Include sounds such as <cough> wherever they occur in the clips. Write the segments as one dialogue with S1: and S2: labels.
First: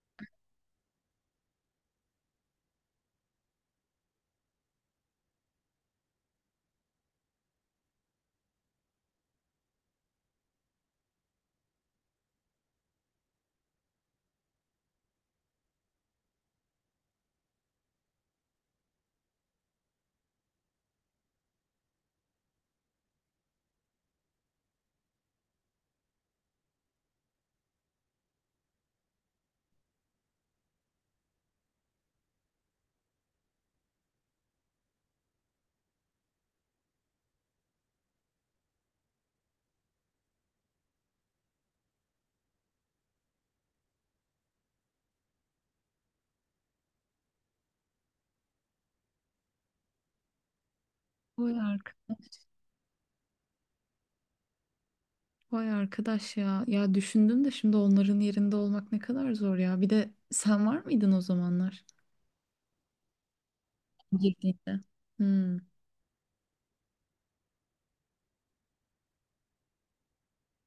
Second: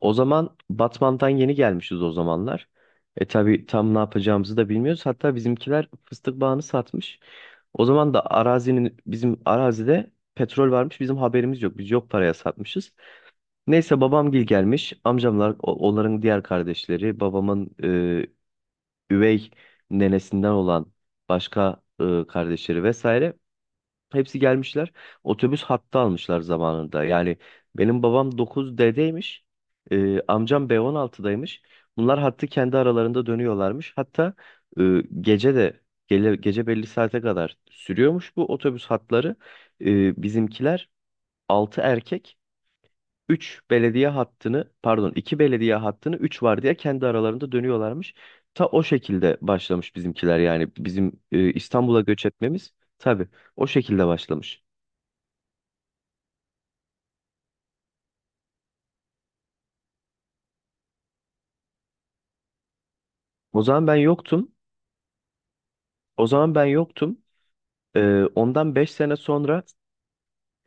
S1: O zaman Batman'dan yeni gelmişiz o zamanlar. Tabii tam ne yapacağımızı da bilmiyoruz. Hatta bizimkiler fıstık bağını satmış. O zaman da arazinin bizim arazide petrol varmış. Bizim haberimiz yok. Biz yok paraya satmışız. Neyse babamgil gelmiş. Amcamlar onların diğer kardeşleri babamın üvey nenesinden olan başka kardeşleri vesaire. Hepsi gelmişler. Otobüs hattı almışlar zamanında. Yani benim babam 9D'deymiş. Amcam B16'daymış. Bunlar hattı kendi aralarında dönüyorlarmış. Hatta gece de gece belli saate kadar sürüyormuş bu otobüs hatları. Bizimkiler 6 erkek, 3 belediye hattını, pardon, 2 belediye hattını 3 var diye kendi aralarında dönüyorlarmış. Ta o şekilde başlamış bizimkiler, yani bizim
S2: Vay
S1: İstanbul'a göç
S2: arkadaş.
S1: etmemiz tabii o şekilde başlamış.
S2: Vay arkadaş ya. Ya düşündüm de şimdi onların yerinde olmak ne kadar zor ya. Bir de sen var mıydın o zamanlar?
S1: O zaman ben yoktum.
S2: Girdiğinde. Hmm.
S1: O zaman ben yoktum. Ondan 5 sene sonra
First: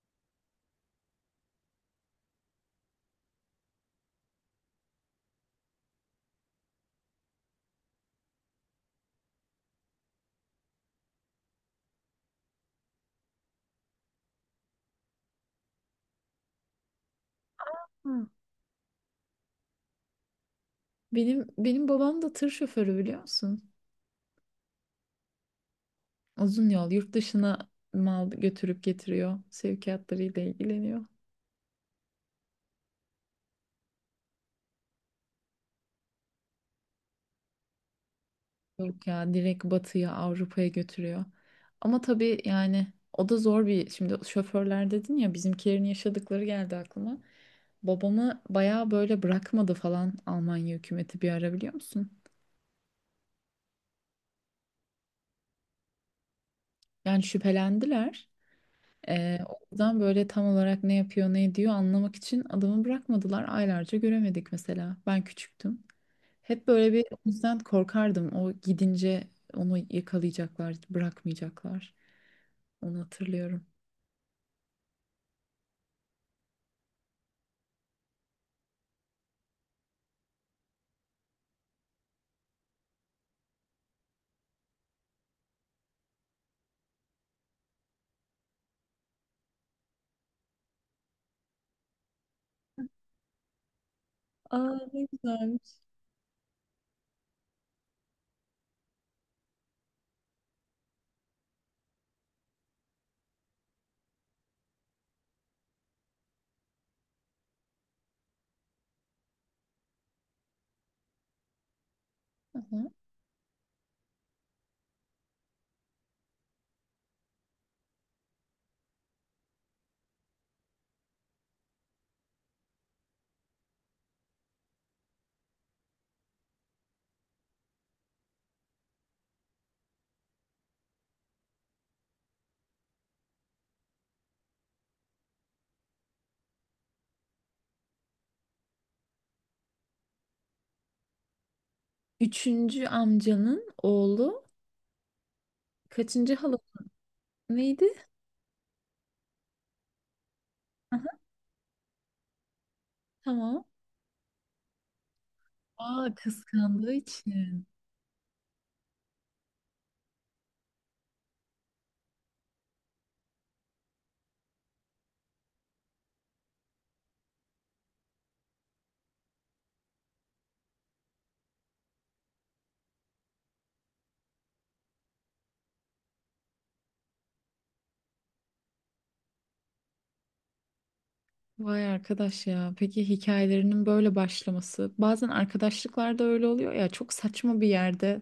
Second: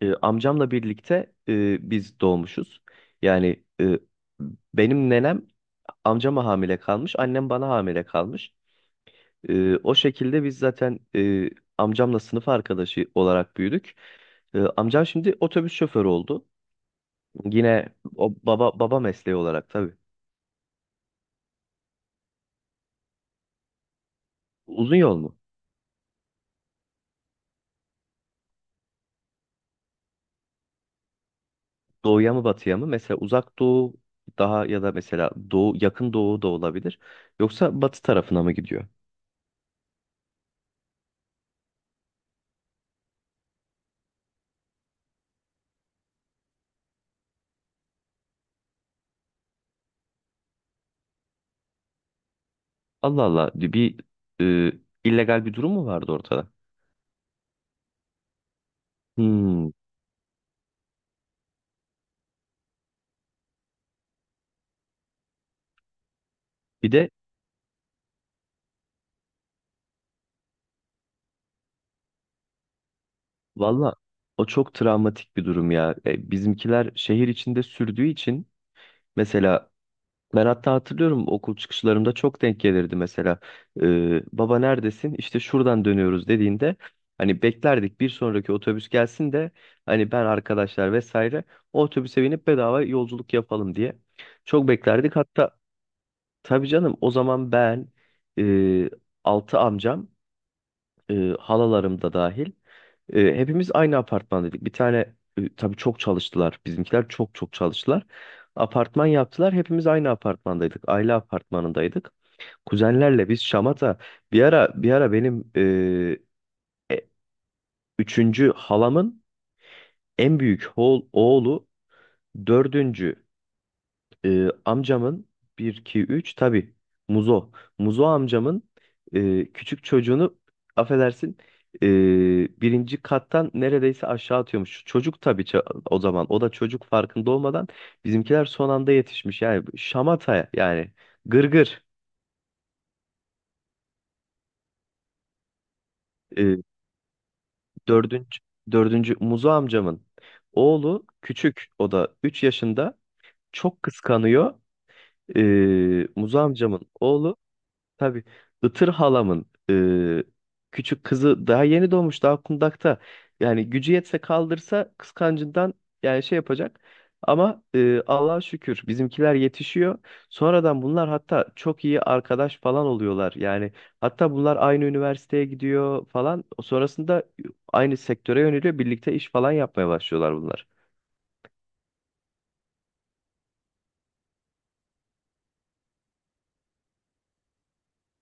S1: amcamla birlikte biz doğmuşuz. Yani benim nenem amcama hamile kalmış, annem bana hamile kalmış. O şekilde biz zaten amcamla sınıf arkadaşı olarak büyüdük. Amcam şimdi otobüs şoförü oldu. Yine
S2: Hı.
S1: o baba mesleği olarak tabii.
S2: Benim babam da tır şoförü biliyor musun?
S1: Uzun yol mu?
S2: Uzun yol yurt dışına mal götürüp getiriyor. Sevkiyatlarıyla ilgileniyor.
S1: Doğuya mı batıya mı? Mesela uzak doğu daha, ya da mesela doğu, yakın doğu da olabilir. Yoksa batı tarafına mı gidiyor?
S2: Yok ya direkt batıya Avrupa'ya götürüyor. Ama tabii yani o da zor bir şimdi şoförler dedin ya bizimkilerin yaşadıkları geldi aklıma. Babamı bayağı böyle bırakmadı falan Almanya hükümeti bir ara biliyor musun?
S1: Allah Allah, bir e, illegal bir durum mu vardı ortada?
S2: Yani şüphelendiler. O
S1: Hmm.
S2: yüzden böyle tam olarak ne yapıyor ne ediyor anlamak için adamı bırakmadılar. Aylarca göremedik mesela. Ben küçüktüm. Hep
S1: Bir
S2: böyle bir
S1: de
S2: o yüzden korkardım. O gidince onu yakalayacaklar, bırakmayacaklar. Onu hatırlıyorum.
S1: valla o çok travmatik bir durum ya. Bizimkiler şehir içinde sürdüğü için mesela ben hatta hatırlıyorum okul çıkışlarımda çok denk gelirdi mesela. Baba neredesin? İşte şuradan dönüyoruz dediğinde hani beklerdik bir sonraki otobüs gelsin de hani ben, arkadaşlar vesaire, o otobüse binip bedava yolculuk yapalım diye. Çok
S2: Aa, ne
S1: beklerdik. Hatta
S2: güzelmiş.
S1: tabii canım o zaman ben e, altı amcam, e, halalarım da dahil hepimiz aynı apartmandaydık. Bir tane tabii çok çalıştılar. Bizimkiler çok çok çalıştılar. Apartman yaptılar. Hepimiz aynı apartmandaydık. Aile apartmanındaydık.
S2: Aha.
S1: Kuzenlerle biz şamata, bir ara benim e, üçüncü halamın en büyük oğlu, dördüncü amcamın bir 2, 3 tabii Muzo. Muzo amcamın küçük çocuğunu, affedersin, e, birinci kattan neredeyse aşağı atıyormuş. Çocuk tabii o zaman o da çocuk, farkında olmadan bizimkiler son anda yetişmiş. Yani şamata, yani gırgır.
S2: Üçüncü amcanın oğlu kaçıncı
S1: E,
S2: halası neydi?
S1: dördüncü, dördüncü Muzo amcamın oğlu
S2: Aha,
S1: küçük, o da 3 yaşında
S2: tamam.
S1: çok kıskanıyor.
S2: Aa,
S1: Muzo amcamın
S2: kıskandığı
S1: oğlu
S2: için.
S1: tabii Itır halamın küçük kızı daha yeni doğmuş, daha kundakta. Yani gücü yetse kaldırsa kıskancından, yani şey yapacak. Ama Allah'a şükür bizimkiler yetişiyor. Sonradan bunlar hatta çok iyi arkadaş falan oluyorlar. Yani hatta bunlar aynı üniversiteye gidiyor falan. Sonrasında aynı sektöre yöneliyor. Birlikte iş falan yapmaya başlıyorlar bunlar.
S2: Vay arkadaş ya. Peki hikayelerinin böyle başlaması. Bazen arkadaşlıklarda öyle oluyor ya. Çok saçma bir yerde.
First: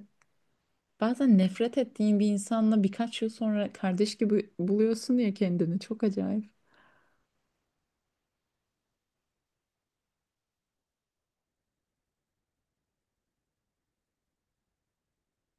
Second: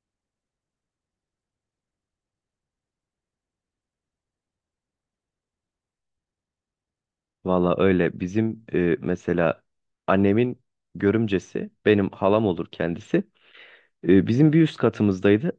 S2: Bazen nefret ettiğin bir insanla birkaç yıl sonra kardeş gibi buluyorsun ya kendini. Çok acayip.
S1: Valla öyle. Bizim mesela annemin görümcesi benim halam olur kendisi. E, bizim bir üst katımızdaydı.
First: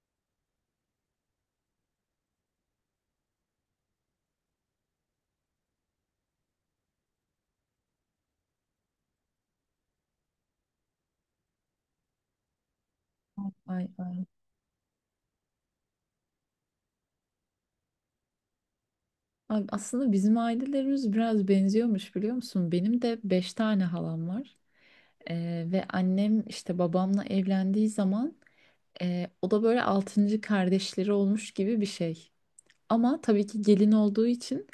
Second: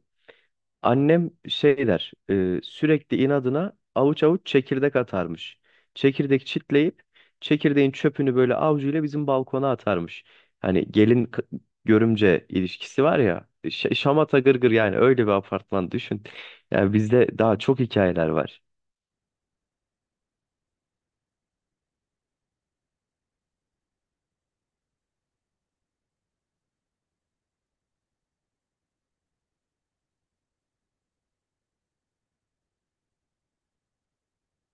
S1: Annem şey der, sürekli inadına avuç avuç çekirdek atarmış. Çekirdek çitleyip çekirdeğin çöpünü böyle avucuyla bizim balkona atarmış. Hani gelin görümce ilişkisi var ya,
S2: Ay, ay. Ay.
S1: şamata gırgır, yani öyle bir apartman düşün. Yani bizde daha çok hikayeler var.
S2: Ay, aslında bizim ailelerimiz biraz benziyormuş biliyor musun? Benim de beş tane halam var. Ve annem işte babamla evlendiği zaman o da böyle altıncı kardeşleri olmuş gibi bir şey. Ama tabii ki gelin olduğu için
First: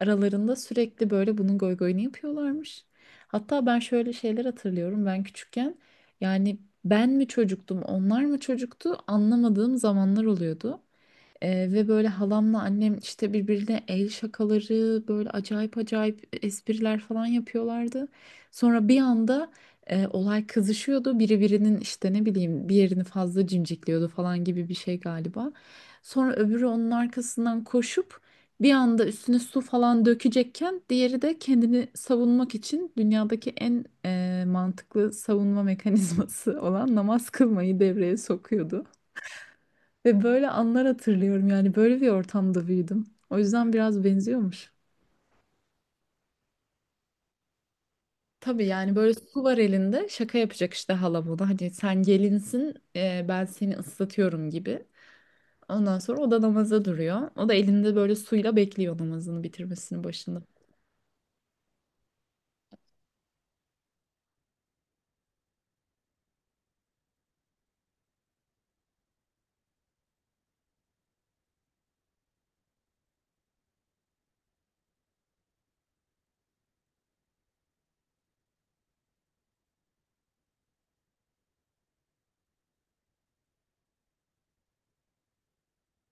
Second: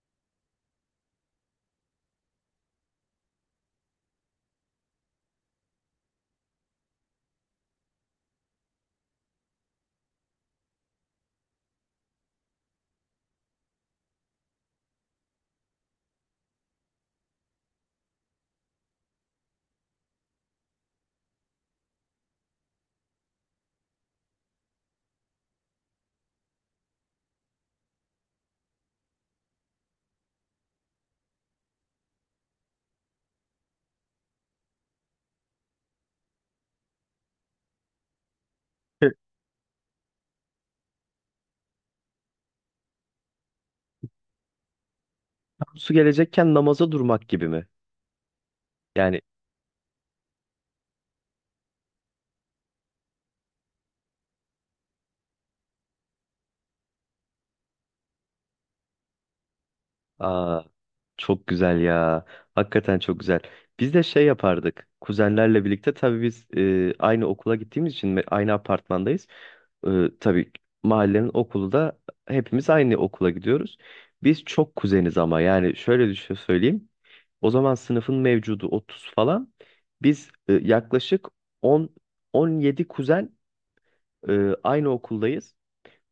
S2: aralarında sürekli böyle bunun goygoyunu yapıyorlarmış. Hatta ben şöyle şeyler hatırlıyorum ben küçükken. Yani ben mi çocuktum onlar mı çocuktu anlamadığım zamanlar oluyordu. Ve böyle halamla annem işte birbirine el şakaları böyle acayip acayip espriler falan yapıyorlardı. Sonra bir anda olay kızışıyordu. Biri birinin işte ne bileyim bir yerini fazla cimcikliyordu falan gibi bir şey galiba. Sonra öbürü onun arkasından koşup bir anda üstüne su falan dökecekken diğeri de kendini savunmak için dünyadaki en mantıklı savunma <laughs> mekanizması olan namaz kılmayı devreye sokuyordu. Ve böyle anlar hatırlıyorum yani böyle bir ortamda büyüdüm. O yüzden biraz benziyormuş.
S1: Tam su gelecekken namaza durmak gibi mi?
S2: Tabii yani böyle
S1: Yani.
S2: su var elinde şaka yapacak işte hala buna. Hani sen gelinsin, ben seni ıslatıyorum gibi. Ondan sonra o da namaza duruyor. O da elinde böyle suyla bekliyor namazını bitirmesinin başında.
S1: Aa, çok güzel ya. Hakikaten çok güzel. Biz de şey yapardık. Kuzenlerle birlikte, tabii biz aynı okula gittiğimiz için ve aynı apartmandayız. E, tabii mahallenin okulu da, hepimiz aynı okula gidiyoruz. Biz çok kuzeniz ama yani şöyle düşün söyleyeyim. O zaman sınıfın mevcudu 30 falan. Biz yaklaşık 10 17 kuzen aynı okuldayız.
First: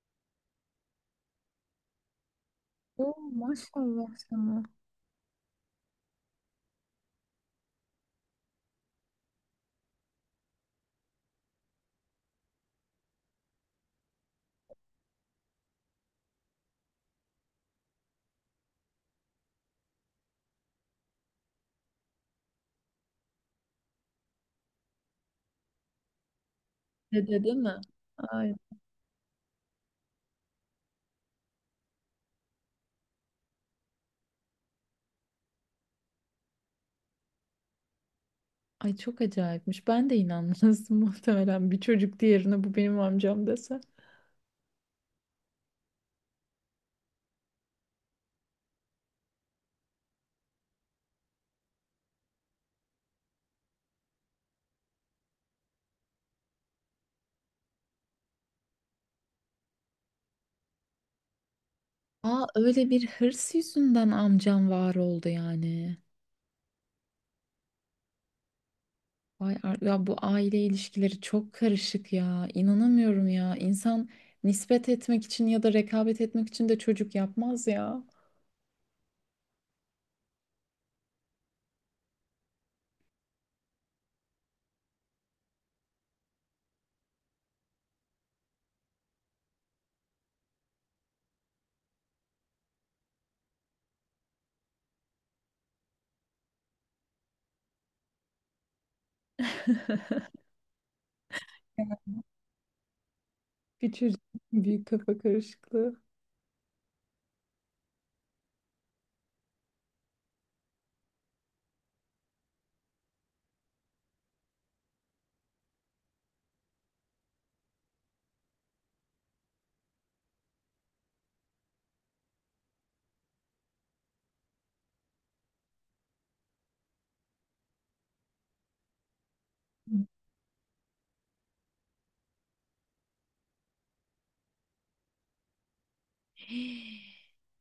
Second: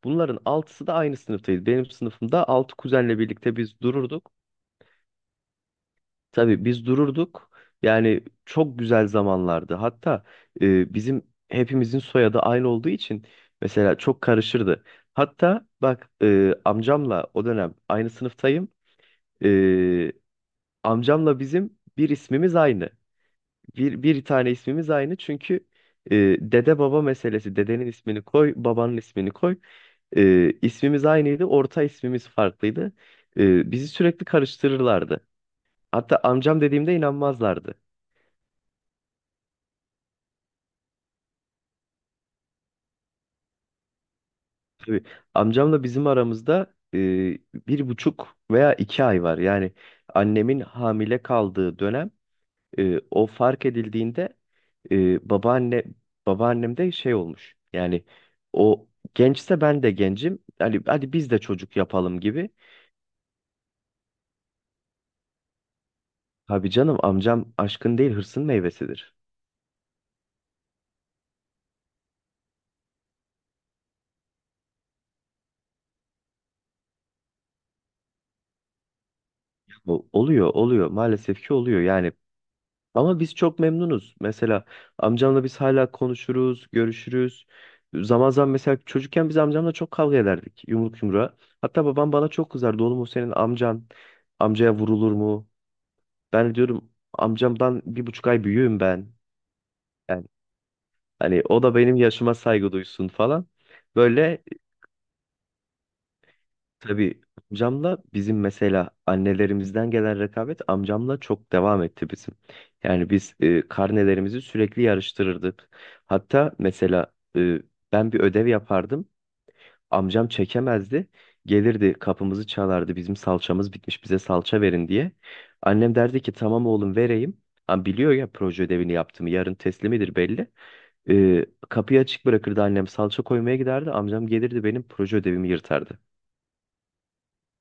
S1: Bunların altısı da aynı sınıftayız. Benim sınıfımda 6
S2: Oo,
S1: kuzenle birlikte biz
S2: maşallah
S1: dururduk.
S2: sana.
S1: Tabii biz dururduk. Yani çok güzel zamanlardı. Hatta bizim hepimizin soyadı aynı olduğu için mesela çok karışırdı. Hatta bak, amcamla o dönem aynı sınıftayım. E, Amcamla bizim bir ismimiz aynı. Bir tane ismimiz aynı, çünkü e, dede baba
S2: Dede değil
S1: meselesi.
S2: mi?
S1: Dedenin ismini
S2: Ay,
S1: koy, babanın ismini koy. E, ismimiz aynıydı, orta ismimiz farklıydı. E, bizi sürekli karıştırırlardı. Hatta amcam dediğimde inanmazlardı.
S2: ay çok acayipmiş. Ben de inanmazdım <laughs> muhtemelen bir çocuk diğerine bu benim amcam dese.
S1: Tabii. Amcamla bizim aramızda 1,5 veya 2 ay var. Yani annemin hamile kaldığı dönem, o fark edildiğinde, e, babaanne babaannem de şey olmuş. Yani o gençse ben de gencim. Hani hadi biz de çocuk yapalım
S2: Aa,
S1: gibi.
S2: öyle bir hırs yüzünden amcam var oldu yani.
S1: Abi canım, amcam aşkın değil hırsın meyvesidir.
S2: Ya bu aile ilişkileri çok karışık ya. İnanamıyorum ya. İnsan nispet etmek için ya da rekabet etmek için de çocuk yapmaz ya.
S1: Bu oluyor, oluyor, maalesef ki oluyor. Yani ama biz çok memnunuz. Mesela amcamla biz hala konuşuruz, görüşürüz. Zaman zaman. Mesela çocukken biz amcamla çok kavga ederdik yumruk yumruğa. Hatta babam bana çok kızardı. Oğlum, o senin amcan. Amcaya vurulur mu? Ben diyorum amcamdan 1,5 ay büyüğüm ben. Yani
S2: <laughs>
S1: hani o da benim yaşıma saygı duysun falan.
S2: Bir çocuk
S1: Böyle.
S2: büyük kafa karışıklığı.
S1: Tabii amcamla bizim mesela annelerimizden gelen rekabet amcamla çok devam etti bizim. Yani biz karnelerimizi sürekli yarıştırırdık. Hatta mesela ben bir ödev yapardım. Amcam çekemezdi. Gelirdi, kapımızı çalardı. Bizim salçamız bitmiş, bize salça verin diye. Annem derdi ki tamam oğlum vereyim. Ama biliyor ya proje ödevini yaptığımı, yarın teslimidir
S2: <gasps>
S1: belli. Kapıyı açık bırakırdı annem, salça koymaya giderdi. Amcam gelirdi, benim proje ödevimi yırtardı.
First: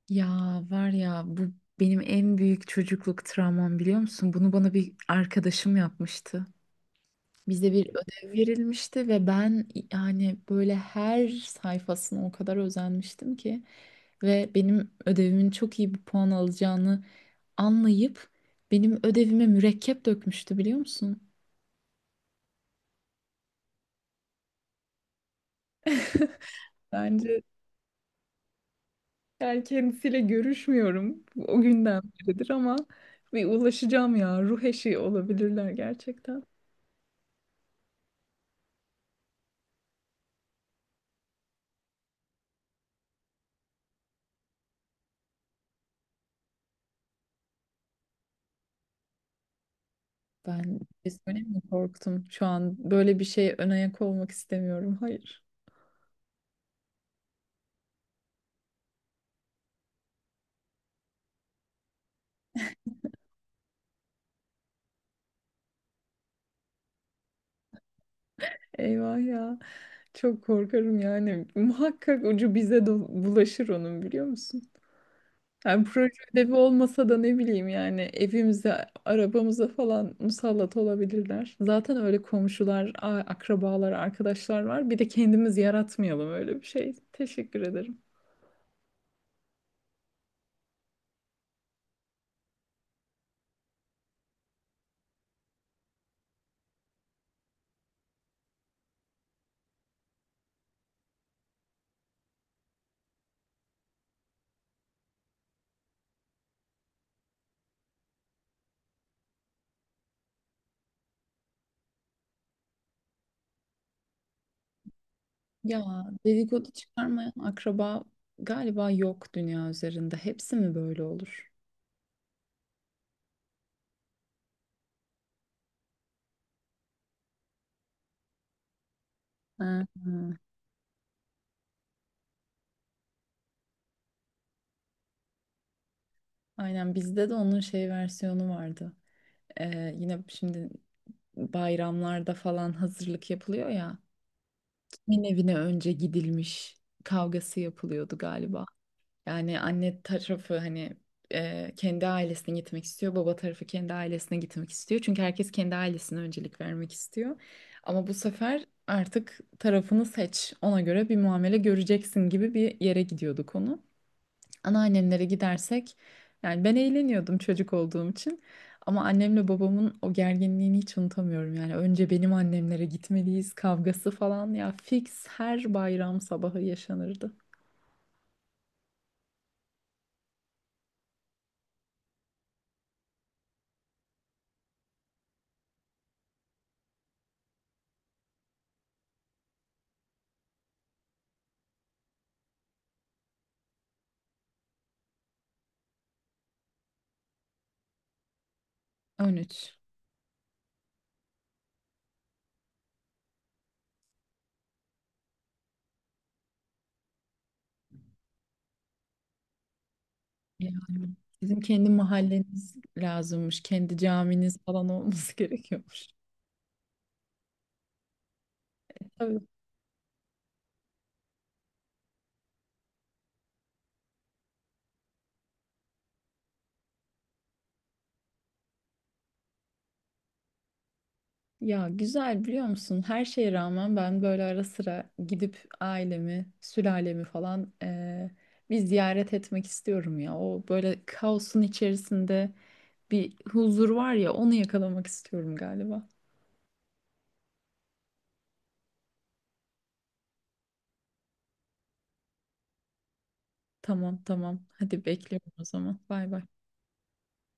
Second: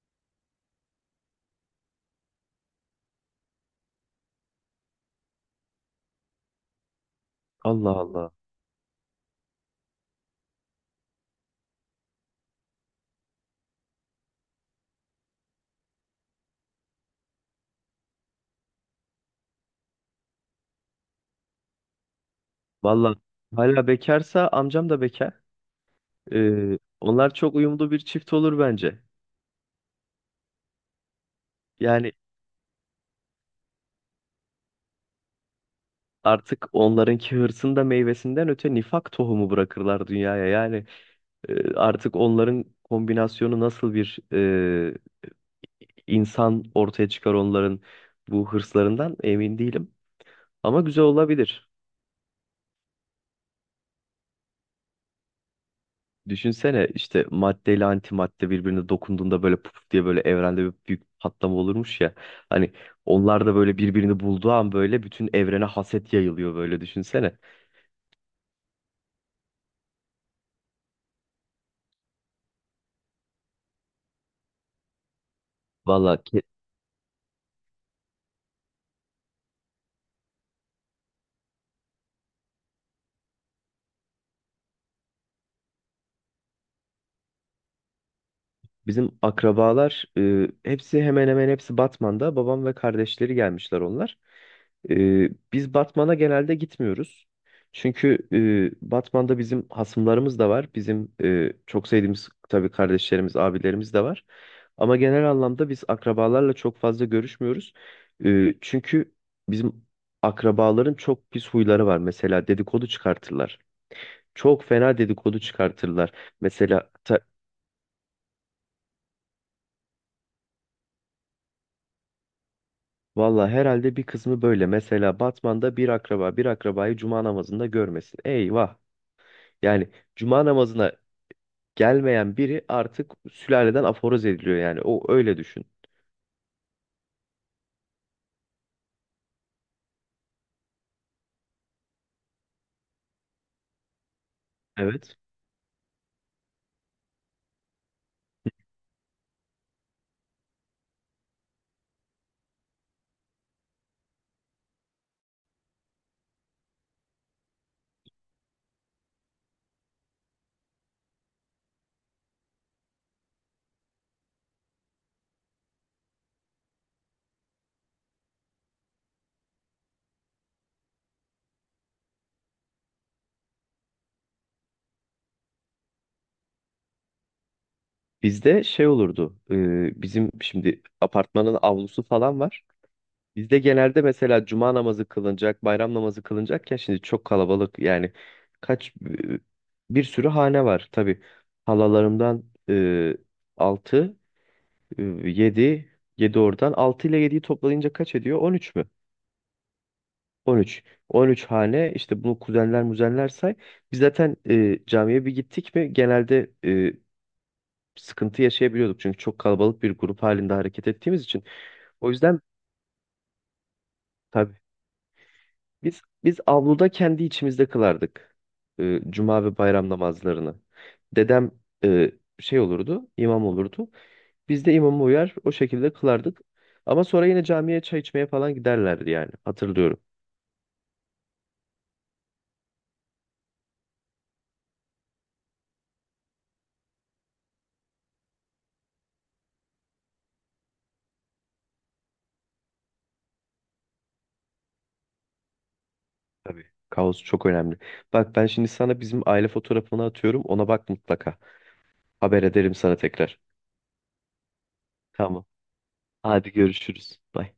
S2: Ya var ya bu benim en büyük çocukluk travmam biliyor musun? Bunu bana bir arkadaşım yapmıştı. Bize bir
S1: Allah Allah.
S2: ödev verilmişti ve ben yani böyle her sayfasına o kadar özenmiştim ki ve benim ödevimin çok iyi bir puan alacağını anlayıp benim ödevime mürekkep dökmüştü biliyor musun?
S1: Valla hala bekarsa, amcam da bekar. Onlar
S2: Bence
S1: çok uyumlu bir çift olur bence.
S2: yani kendisiyle görüşmüyorum o günden
S1: Yani
S2: beridir ama bir ulaşacağım ya. Ruh eşi olabilirler gerçekten.
S1: artık onlarınki hırsın da meyvesinden öte, nifak tohumu bırakırlar dünyaya. Yani artık onların kombinasyonu nasıl bir insan ortaya çıkar, onların bu hırslarından emin değilim.
S2: Ben
S1: Ama güzel
S2: biz öyle mi
S1: olabilir.
S2: korktum? Şu an böyle bir şey ön ayak olmak istemiyorum. Hayır.
S1: Düşünsene, işte maddeyle ile antimadde birbirine dokunduğunda böyle puf diye böyle evrende bir büyük patlama olurmuş ya. Hani onlar da böyle birbirini bulduğu an böyle bütün evrene haset yayılıyor, böyle düşünsene.
S2: Eyvah ya. Çok korkarım yani. Muhakkak ucu bize de bulaşır onun biliyor musun? Yani proje
S1: Valla
S2: ödevi olmasa da ne bileyim yani evimize, arabamıza falan musallat olabilirler. Zaten öyle komşular, akrabalar, arkadaşlar var. Bir de kendimiz yaratmayalım öyle bir şey. Teşekkür ederim.
S1: bizim akrabalar, hepsi hemen hemen hepsi Batman'da. Babam ve kardeşleri gelmişler onlar. Biz Batman'a genelde gitmiyoruz. Çünkü Batman'da bizim hasımlarımız da var. Bizim çok sevdiğimiz tabii kardeşlerimiz, abilerimiz de var. Ama genel anlamda biz akrabalarla çok fazla görüşmüyoruz. Çünkü bizim akrabaların çok pis huyları var. Mesela dedikodu çıkartırlar. Çok fena dedikodu
S2: Ya
S1: çıkartırlar.
S2: dedikodu
S1: Mesela
S2: çıkarmayan akraba galiba yok dünya üzerinde. Hepsi mi böyle olur?
S1: valla herhalde bir kısmı böyle. Mesela Batman'da bir akraba bir akrabayı cuma namazında görmesin. Eyvah.
S2: Ha,
S1: Yani
S2: ha.
S1: cuma namazına gelmeyen biri artık sülaleden aforoz ediliyor yani. O öyle düşün.
S2: Aynen bizde de onun şey versiyonu vardı. Yine şimdi bayramlarda falan hazırlık yapılıyor ya.
S1: Evet.
S2: Kimin evine önce gidilmiş kavgası yapılıyordu galiba. Yani anne tarafı hani kendi ailesine gitmek istiyor. Baba tarafı kendi ailesine gitmek istiyor. Çünkü herkes kendi ailesine öncelik vermek istiyor. Ama bu sefer artık tarafını seç. Ona göre bir muamele göreceksin gibi bir yere gidiyordu konu, anneannemlere gidersek yani ben eğleniyordum çocuk olduğum için ama annemle babamın o gerginliğini hiç unutamıyorum yani önce benim annemlere gitmeliyiz kavgası falan ya fix her bayram sabahı yaşanırdı.
S1: Bizde şey olurdu. Bizim şimdi apartmanın avlusu falan var. Bizde genelde mesela cuma namazı kılınacak, bayram namazı kılınacakken, şimdi çok kalabalık yani. Kaç bir sürü hane var tabii. Halalarımdan 6. 7, 7 oradan, 6 ile yediyi toplayınca kaç ediyor? 13 mü?
S2: 13.
S1: 13. 13 hane, işte bunu kuzenler muzenler say. Biz zaten camiye bir gittik mi genelde sıkıntı yaşayabiliyorduk, çünkü çok kalabalık bir grup halinde
S2: Ya
S1: hareket ettiğimiz için.
S2: bizim kendi
S1: O yüzden
S2: mahalleniz lazımmış, kendi
S1: tabii
S2: caminiz falan olması <laughs> gerekiyor.
S1: biz avluda kendi içimizde kılardık
S2: Tabii.
S1: cuma ve bayram namazlarını. Dedem e, şey olurdu, imam olurdu. Biz de imama uyar o şekilde kılardık. Ama sonra yine camiye çay içmeye falan giderlerdi yani, hatırlıyorum.
S2: Ya güzel biliyor musun? Her şeye rağmen ben böyle ara sıra gidip ailemi, sülalemi falan bir ziyaret etmek istiyorum ya. O böyle kaosun içerisinde bir huzur var ya onu yakalamak istiyorum galiba.
S1: Tabii. Kaos çok önemli. Bak ben şimdi sana bizim aile fotoğrafını atıyorum. Ona bak mutlaka. Haber ederim sana tekrar.
S2: Tamam tamam. Hadi
S1: Tamam.
S2: bekliyorum o zaman. Bay bay.
S1: Hadi görüşürüz. Bye.